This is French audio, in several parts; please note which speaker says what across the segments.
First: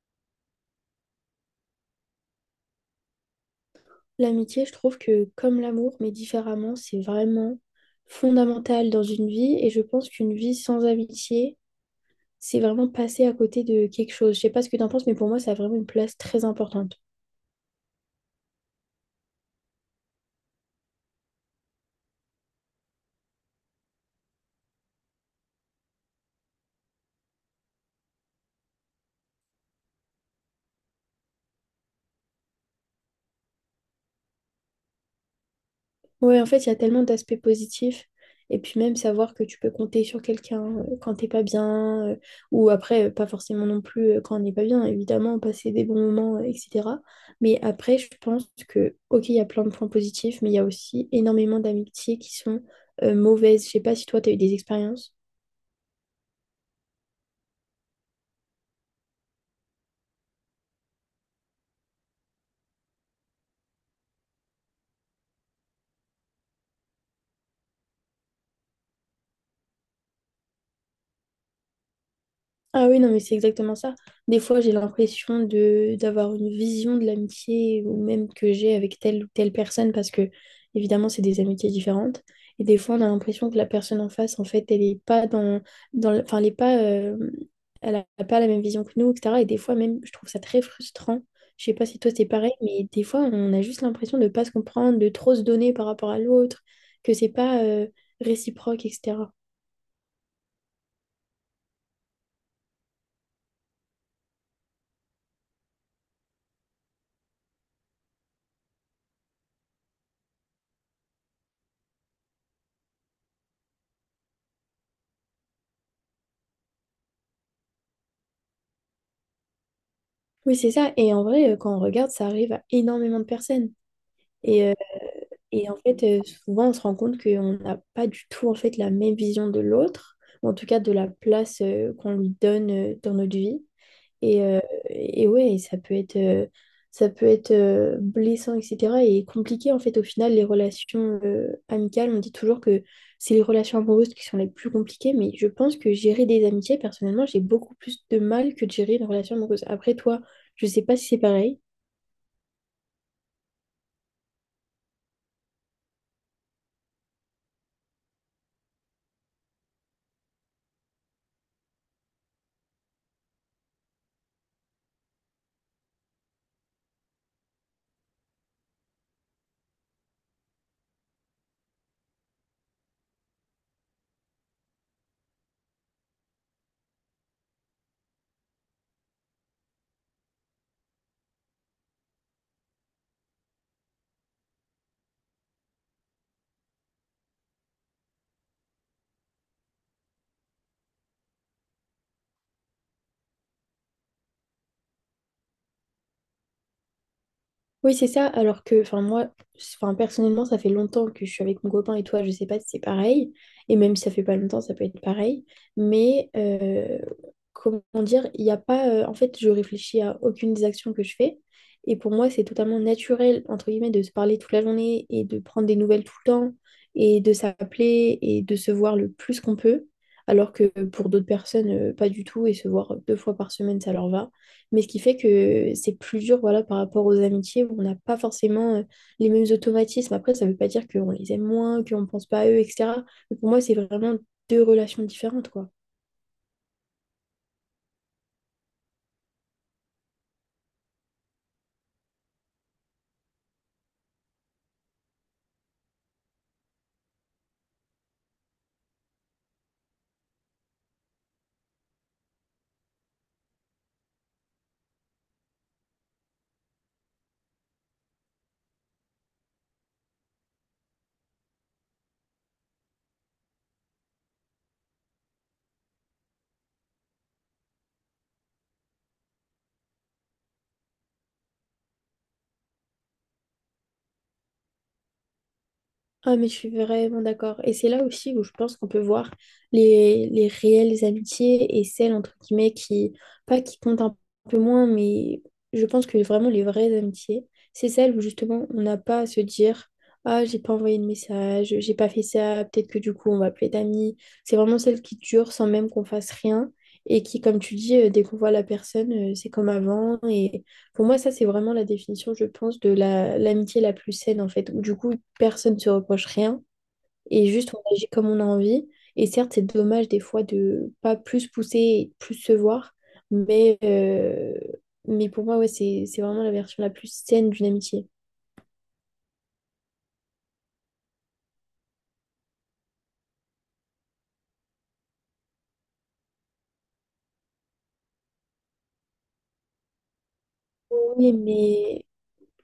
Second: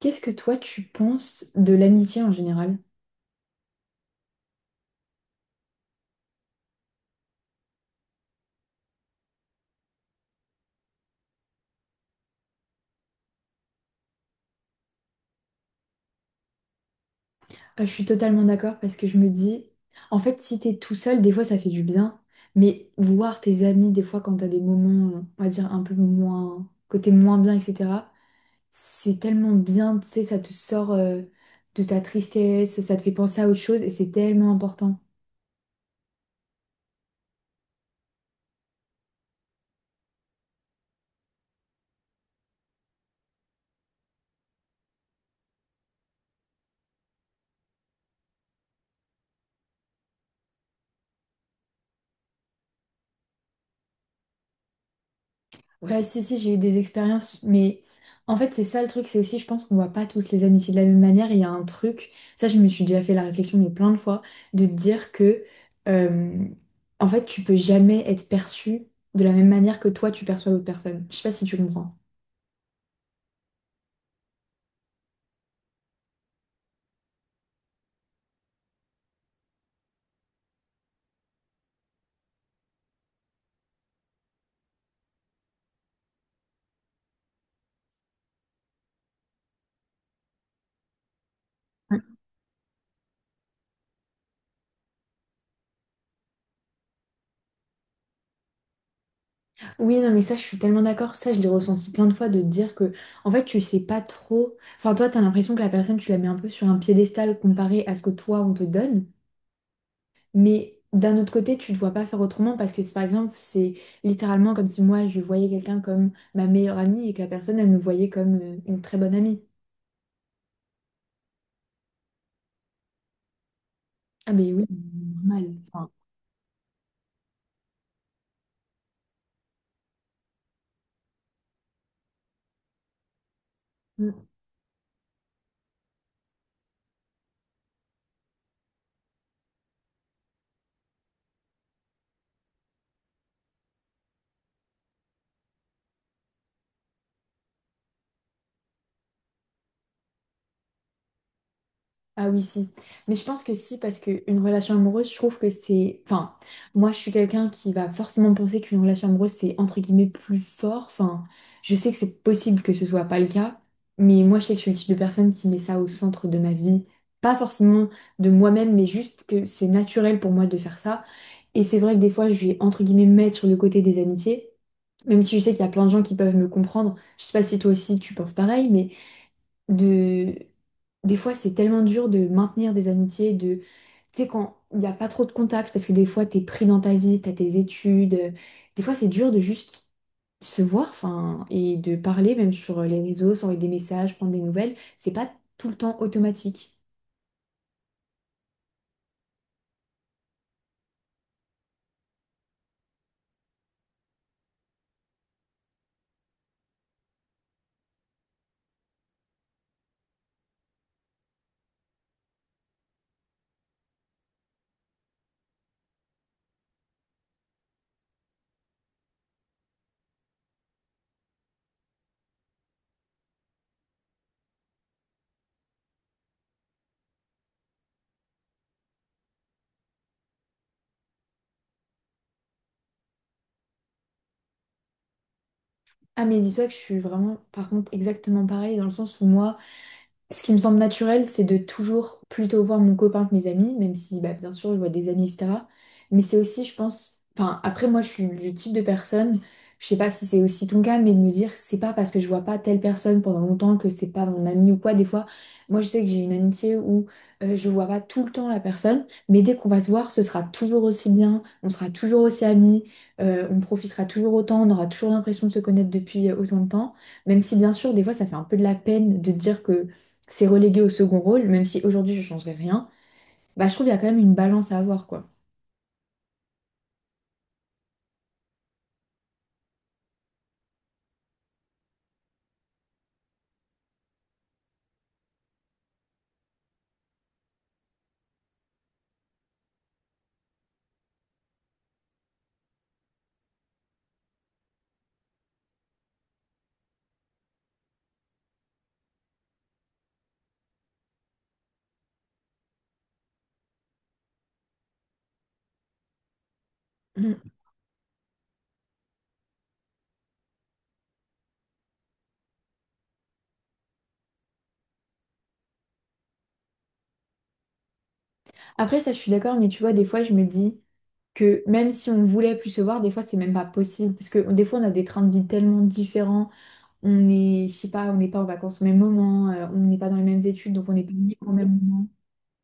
Speaker 1: Qu'est-ce que toi tu penses de l'amitié en général?
Speaker 2: L'amitié, je trouve que comme l'amour, mais différemment, c'est vraiment fondamental dans une vie. Et je pense qu'une vie sans amitié, c'est vraiment passer à côté de quelque chose. Je sais pas ce que tu en penses, mais pour moi, ça a vraiment une place très importante.
Speaker 1: Je suis totalement d'accord parce que je me dis, en fait, si t'es tout seul, des fois ça fait du bien, mais voir tes amis, des fois quand t'as des moments, on va dire, un peu moins, côté moins bien, etc., c'est tellement bien, tu sais, ça te sort de ta tristesse, ça te fait penser à autre chose et c'est tellement important.
Speaker 2: Ouais, en fait, il y a tellement d'aspects positifs. Et puis même savoir que tu peux compter sur quelqu'un quand t'es pas bien, ou après, pas forcément non plus quand on n'est pas bien, évidemment, passer des bons moments, etc. Mais après, je pense que, ok, il y a plein de points positifs, mais il y a aussi énormément d'amitiés qui sont mauvaises. Je sais pas si toi, tu as eu des expériences.
Speaker 1: Ouais, si, si, j'ai eu des expériences, mais en fait, c'est ça le truc, c'est aussi, je pense qu'on voit pas tous les amitiés de la même manière. Il y a un truc, ça, je me suis déjà fait la réflexion, mais plein de fois, de te dire que, euh, en fait, tu peux jamais être perçu de la même manière que toi, tu perçois l'autre personne. Je sais pas si tu comprends.
Speaker 2: Ah oui, non, mais c'est exactement ça. Des fois, j'ai l'impression de d'avoir une vision de l'amitié ou même que j'ai avec telle ou telle personne parce que, évidemment, c'est des amitiés différentes. Et des fois, on a l'impression que la personne en face, en fait, elle n'est pas enfin, elle est pas, elle n'a pas la même vision que nous, etc. Et des fois, même, je trouve ça très frustrant. Je sais pas
Speaker 1: Ouais.
Speaker 2: si toi, c'est pareil, mais des fois, on a juste l'impression de ne pas se comprendre, de trop se donner par rapport à l'autre, que c'est pas, réciproque, etc.
Speaker 1: Oui, non, mais ça, je suis tellement d'accord. Ça, je l'ai ressenti plein de fois de te dire que, en fait, tu sais pas trop. Enfin, toi, t'as l'impression que la personne, tu la mets un peu sur un piédestal comparé à ce que toi, on te donne. Mais d'un autre côté, tu ne te vois pas faire autrement parce que, si, par exemple, c'est littéralement comme si moi, je voyais quelqu'un comme ma meilleure amie et que la personne, elle me voyait comme une très bonne amie.
Speaker 2: Oui, c'est ça. Et en vrai, quand on regarde, ça arrive à énormément de personnes.
Speaker 1: Ah, mais oui,
Speaker 2: Et, euh,
Speaker 1: normal.
Speaker 2: et en
Speaker 1: Enfin,
Speaker 2: fait, souvent, on se rend compte qu'on n'a pas du tout en fait, la même vision de l'autre, ou en tout cas de la place qu'on lui donne dans notre vie. Et, euh, et ouais, et ça peut être blessant, etc. Et compliqué, en fait, au final, les relations amicales, on dit toujours que c'est les relations amoureuses qui sont les plus compliquées, mais je pense que gérer des amitiés, personnellement, j'ai beaucoup plus de mal que de gérer une relation amoureuse. Après, toi, je sais pas si c'est pareil.
Speaker 1: ah oui, si. Mais je pense que si, parce qu'une relation amoureuse, je trouve que c'est... Enfin, moi, je suis quelqu'un qui va forcément penser qu'une relation amoureuse, c'est entre guillemets plus fort. Enfin, je sais que c'est possible que ce soit pas le cas, mais moi, je sais que je suis le type de personne qui met ça au centre de ma vie. Pas forcément de moi-même, mais juste que c'est naturel pour moi de faire ça. Et c'est vrai que des fois, je vais entre guillemets mettre sur le côté des amitiés, même si je sais qu'il y a plein de gens qui peuvent me comprendre. Je sais pas si toi aussi tu penses pareil, mais de des fois c'est tellement dur de maintenir des amitiés de tu sais quand il n'y a pas trop de contacts parce que des fois t'es pris dans ta vie t'as tes études des fois c'est dur de juste se voir enfin et de parler même sur les réseaux s'envoyer des messages prendre des nouvelles c'est pas tout le temps automatique.
Speaker 2: Oui, c'est ça. Alors que, enfin, moi, enfin, personnellement, ça fait longtemps que je suis avec mon copain et toi, je sais pas si c'est pareil. Et même si ça fait pas longtemps, ça peut être pareil. Mais, euh, comment dire, il n'y a pas. En fait, je réfléchis à aucune des actions que je fais. Et pour moi, c'est totalement naturel, entre guillemets, de se parler toute la journée et de prendre des nouvelles tout le temps et de s'appeler et de se voir le plus qu'on peut. Alors que pour d'autres personnes, pas du tout. Et se voir deux fois par semaine, ça leur va mais ce qui fait que c'est plus dur, voilà, par rapport aux amitiés où on n'a pas forcément les mêmes automatismes. Après, ça ne veut pas dire qu'on les aime moins, qu'on ne pense pas à eux, etc. Mais pour moi, c'est vraiment deux relations différentes, quoi.
Speaker 1: Ah mais dis-toi que je suis vraiment par contre exactement pareil dans le sens où moi, ce qui me semble naturel, c'est de toujours plutôt voir mon copain que mes amis, même si bah, bien sûr je vois des amis, etc. Mais c'est aussi, je pense, enfin après moi je suis le type de personne, je sais pas si c'est aussi ton cas, mais de me dire c'est pas parce que je vois pas telle personne pendant longtemps que c'est pas mon ami ou quoi. Des fois, moi je sais que j'ai une amitié où je vois pas tout le temps la personne, mais dès qu'on va se voir, ce sera toujours aussi bien, on sera toujours aussi amis, on profitera toujours autant, on aura toujours l'impression de se connaître depuis autant de temps. Même si bien sûr, des fois, ça fait un peu de la peine de dire que c'est relégué au second rôle, même si aujourd'hui je changerais rien, bah je trouve qu'il y a quand même une balance à avoir, quoi.
Speaker 2: Ah, mais je suis vraiment d'accord. Et c'est là aussi où je pense qu'on peut voir les réelles amitiés et celles, entre guillemets, qui, pas qui comptent un peu moins, mais je pense que vraiment les vraies amitiés, c'est celles où justement on n'a pas à se dire, ah, j'ai pas envoyé de message, j'ai pas fait ça, peut-être que du coup on va plus être amis. C'est vraiment celles qui durent sans même qu'on fasse rien et qui, comme tu dis, dès qu'on voit la personne, c'est comme avant. Et pour moi, ça, c'est vraiment la définition, je pense, de l'amitié la plus saine, en fait, où du coup, personne ne se reproche rien et
Speaker 1: Mm.
Speaker 2: juste on agit comme on a envie. Et certes, c'est dommage des fois de pas plus pousser et plus se voir, mais, euh, mais pour moi, ouais, c'est vraiment la version la plus saine d'une amitié.
Speaker 1: Après, ça, je suis d'accord, mais tu vois, des fois, je me dis que même si on voulait plus se voir, des fois, c'est même pas possible, parce que des fois, on a des trains de vie tellement différents, on est, je sais pas, on n'est pas en vacances au même moment, on n'est pas dans les mêmes études, donc on n'est pas
Speaker 2: Oui,
Speaker 1: libre au même
Speaker 2: mais
Speaker 1: moment.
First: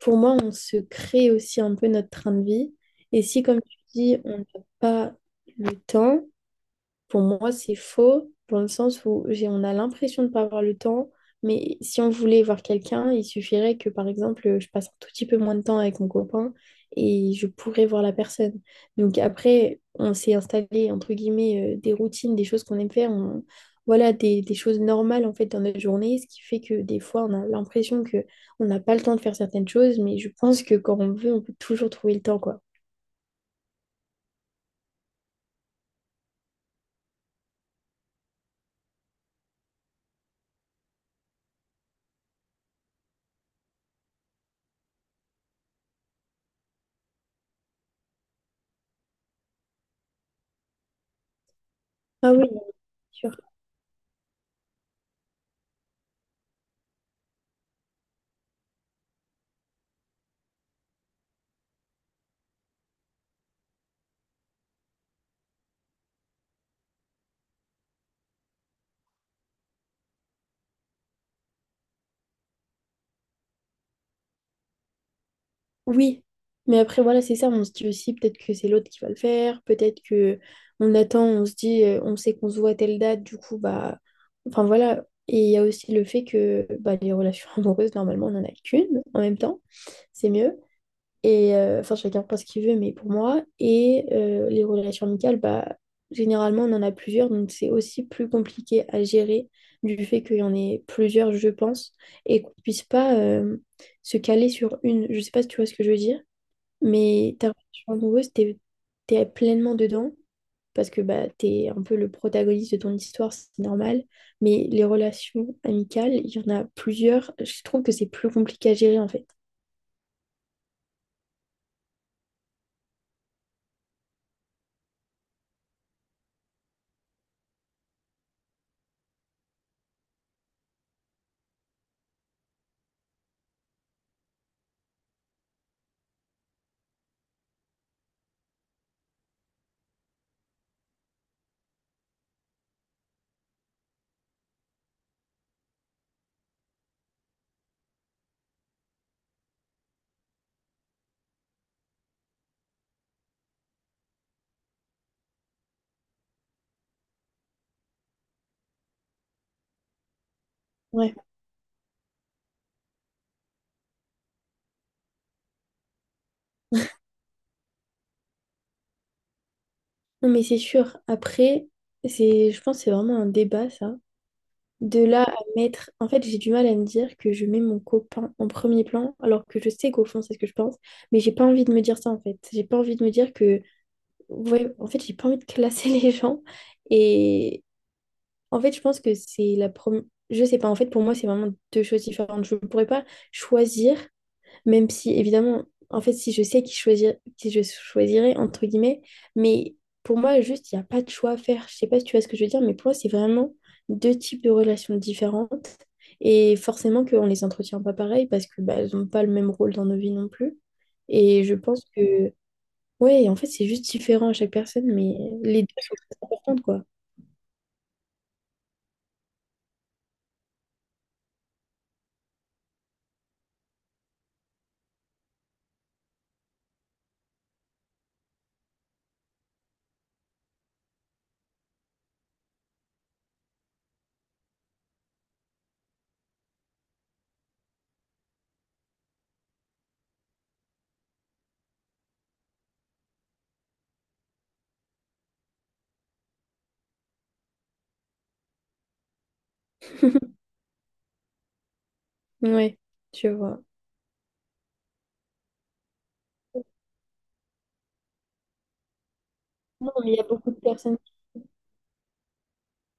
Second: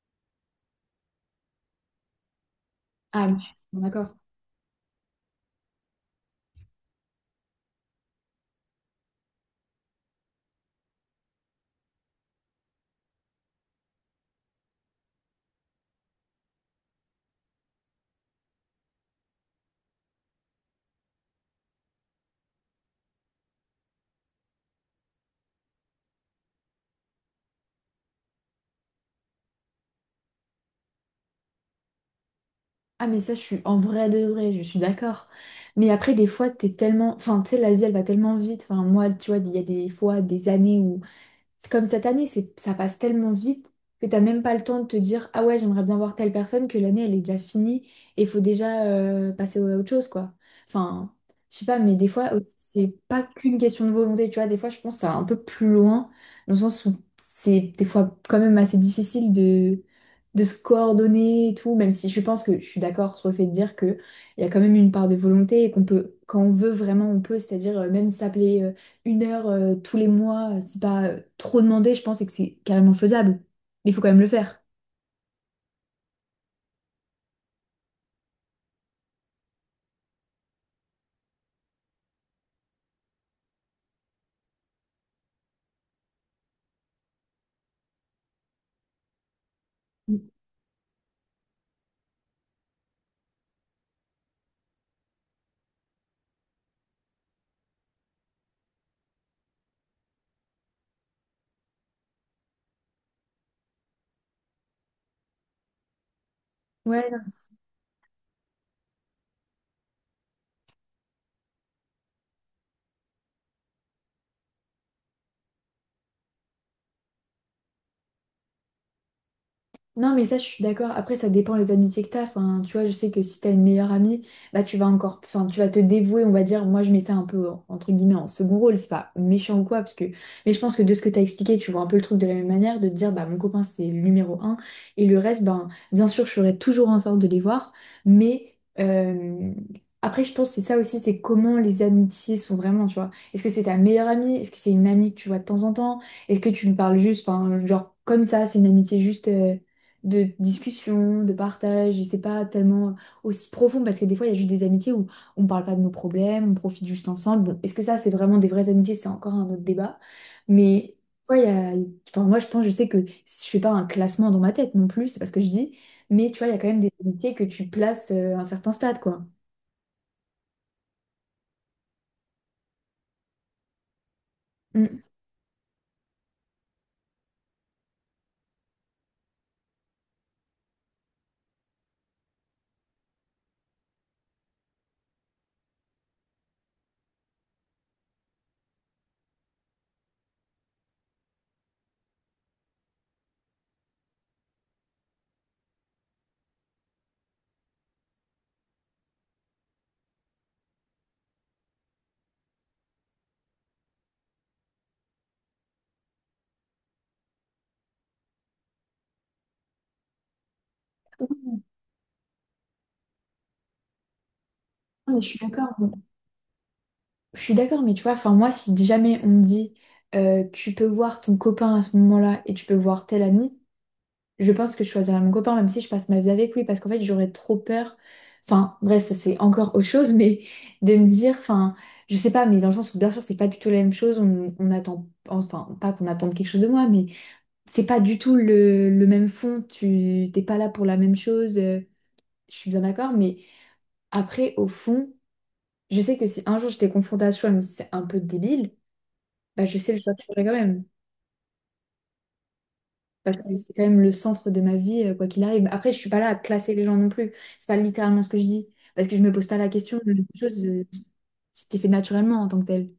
Speaker 2: pour moi, on se crée aussi un peu notre train de vie. Et
Speaker 1: Ah, mais
Speaker 2: si,
Speaker 1: je suis
Speaker 2: comme tu
Speaker 1: totalement d'accord.
Speaker 2: dis, on n'a pas le temps, pour moi, c'est faux dans le sens où on a l'impression de ne pas avoir le temps, mais si on voulait voir quelqu'un, il suffirait que, par exemple, je passe un tout petit peu moins de temps avec mon copain et je pourrais voir la personne. Donc après, on s'est installé, entre guillemets, des routines, des choses qu'on aime faire, voilà, des choses normales, en fait, dans notre journée, ce qui fait que des fois, on a l'impression que on n'a pas le temps de faire certaines choses, mais je pense que quand on veut, on peut toujours trouver le temps, quoi.
Speaker 1: Ah, mais ça, je suis en vrai de vrai, je suis d'accord. Mais après, des fois, t'es tellement. Enfin, tu sais, la vie, elle va tellement vite. Enfin, moi, tu vois, il y a des fois, des années où c'est comme cette année, c'est, ça passe tellement vite que t'as même pas le temps de te dire, ah ouais, j'aimerais bien voir telle personne, que l'année, elle est déjà finie et il faut déjà passer à autre chose, quoi. Enfin, je sais pas, mais des fois,
Speaker 2: Ah oui,
Speaker 1: aussi,
Speaker 2: bien
Speaker 1: c'est pas
Speaker 2: sûr.
Speaker 1: qu'une question de volonté, tu vois. Des fois, je pense que ça va un peu plus loin, dans le sens où c'est des fois quand même assez difficile de se coordonner et tout, même si je pense que je suis d'accord sur le fait de dire que il y a quand même une part de volonté et qu'on peut, quand on veut vraiment, on peut, c'est-à-dire même s'appeler. Une heure tous les mois, c'est pas trop demandé, je pense, et que c'est carrément faisable. Mais il faut quand même le faire.
Speaker 2: Oui, mais après voilà, c'est ça, on se dit aussi peut-être que c'est l'autre qui va le faire, peut-être que on attend, on se dit on sait qu'on se voit à telle date, du coup bah enfin voilà, et il y a aussi le fait que bah, les relations amoureuses normalement on n'en a qu'une en même temps, c'est
Speaker 1: Mm.
Speaker 2: mieux et enfin chacun pense ce qu'il veut mais pour moi et les relations amicales bah généralement on en a plusieurs donc c'est aussi plus compliqué à gérer du fait qu'il y en ait plusieurs je pense et qu'on puisse pas se caler sur une, je sais pas si tu vois ce que je veux dire.
Speaker 1: Ouais, non,
Speaker 2: Mais ta relation amoureuse, t'es pleinement dedans parce que bah, t'es un peu le protagoniste de ton histoire, c'est normal. Mais les relations amicales, il y en a plusieurs. Je trouve que c'est plus compliqué à gérer en fait.
Speaker 1: non, mais ça, je suis d'accord. Après, ça dépend les amitiés que t'as. Enfin, tu vois, je sais que si t'as une meilleure amie, bah, tu vas encore, enfin, tu vas te dévouer, on va dire. Moi, je mets ça un peu, en- entre guillemets, en second rôle. C'est pas méchant ou quoi, parce que, mais je pense que de ce que t'as expliqué, tu vois un peu le truc de la même manière, de te dire, bah, mon copain, c'est le numéro un. Et le reste, ben, bien sûr, je ferai toujours en sorte de les voir. Mais, après, je pense que c'est ça aussi, c'est comment les amitiés sont vraiment, tu vois. Est-ce que c'est ta meilleure amie? Est-ce que c'est une amie que tu vois de temps en temps? Est-ce que tu lui parles juste, enfin, genre, comme ça, c'est une amitié juste. De discussion, de partage, et c'est pas tellement aussi profond parce que des fois il y a juste des amitiés où on parle pas de nos problèmes, on profite juste ensemble. Bon, est-ce que ça c'est vraiment des vraies amitiés? C'est encore un autre débat. Mais
Speaker 2: Ouais.
Speaker 1: ouais, il y a... enfin, moi je pense, je sais que je fais pas un classement dans ma tête non plus, c'est pas ce que je dis, mais tu vois, il y a quand même des amitiés que tu places à un certain stade, quoi.
Speaker 2: Non, mais c'est sûr. Après, je pense que c'est vraiment un débat ça. De
Speaker 1: Mm.
Speaker 2: là à mettre. En fait, j'ai du mal à me dire que je mets mon copain en premier plan alors que je sais qu'au fond, c'est ce que je pense. Mais j'ai pas envie de me dire ça en fait. J'ai pas envie de me dire que. Ouais, en fait, j'ai pas envie de classer les gens. Et, En fait, je pense que c'est la première. Je sais pas, en fait, pour moi, c'est vraiment deux choses différentes. Je ne pourrais pas choisir, même si, évidemment, en fait, si je sais qui choisir, qui je choisirais, entre guillemets, mais pour moi, juste, il n'y a pas de choix à faire. Je sais pas si tu vois ce que je veux dire, mais pour moi, c'est vraiment deux types de relations différentes. Et forcément qu'on ne les entretient pas pareil parce que bah, elles n'ont pas le même rôle dans nos vies non plus.
Speaker 1: Oui,
Speaker 2: Et je pense que, ouais, en fait, c'est juste différent à chaque personne,
Speaker 1: non,
Speaker 2: mais
Speaker 1: mais je suis
Speaker 2: les deux
Speaker 1: d'accord, mais
Speaker 2: sont très importantes, quoi.
Speaker 1: je suis d'accord, mais tu vois, enfin moi, si jamais on me dit tu peux voir ton copain à ce moment-là et tu peux voir tel ami, je pense que je choisirais mon copain, même si je passe ma vie avec lui, parce qu'en fait, j'aurais trop peur. Enfin, bref, ça c'est encore autre chose, mais de me dire, enfin, je sais pas, mais dans le sens où bien sûr, c'est pas du tout la même chose. On attend, enfin, pas qu'on attende quelque chose de moi, mais c'est pas du tout le même fond. Tu t'es pas là pour la même chose. Je suis bien d'accord, mais après, au fond, je sais que si un jour j'étais confrontée à ce choix, mais c'est un peu débile, bah je sais le choix que je ferais quand même.
Speaker 2: Ouais, tu
Speaker 1: Parce que
Speaker 2: vois.
Speaker 1: c'est quand même le centre de ma vie, quoi qu'il arrive. Après, je suis pas là à classer les gens non plus. C'est pas littéralement ce que je dis. Parce que je me pose pas la
Speaker 2: Non,
Speaker 1: question
Speaker 2: mais
Speaker 1: de choses ce qui est fait naturellement en tant que tel.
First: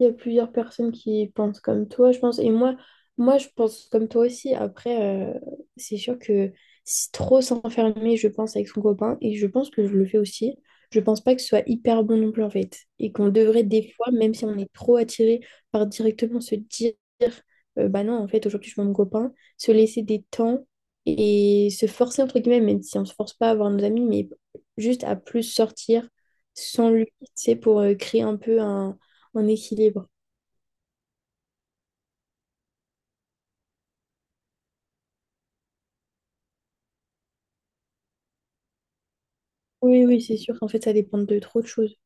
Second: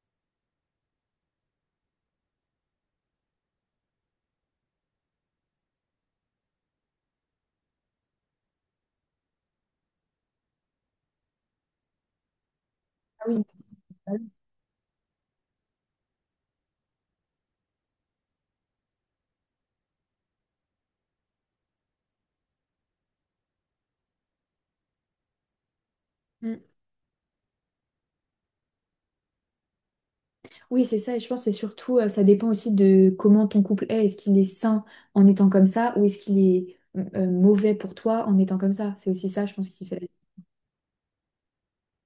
Speaker 2: il y a plusieurs personnes qui pensent comme toi, je pense. Et moi, moi, je pense comme toi aussi. Après, c'est sûr que si trop s'enfermer, je pense, avec son copain, et je pense que je le fais aussi, je pense pas que ce soit hyper bon non plus, en fait. Et
Speaker 1: Ah
Speaker 2: qu'on
Speaker 1: oui.
Speaker 2: devrait, des fois,
Speaker 1: Bah
Speaker 2: même si on est trop attiré par directement se dire, bah non, en fait, aujourd'hui, je vois mon copain, se laisser des temps et se forcer, entre guillemets, même si on se force pas à voir nos amis, mais juste à plus sortir
Speaker 1: oui. Mm.
Speaker 2: sans lui, tu sais, pour créer un peu un en équilibre.
Speaker 1: Oui, c'est ça. Et je pense que c'est surtout, ça dépend aussi de comment ton couple est. Est-ce qu'il est sain en étant comme ça ou est-ce qu'il est mauvais pour toi en étant comme ça? C'est aussi ça, je pense, qui fait
Speaker 2: Oui,
Speaker 1: la
Speaker 2: oui, c'est sûr. Qu'en fait, ça dépend de trop de choses.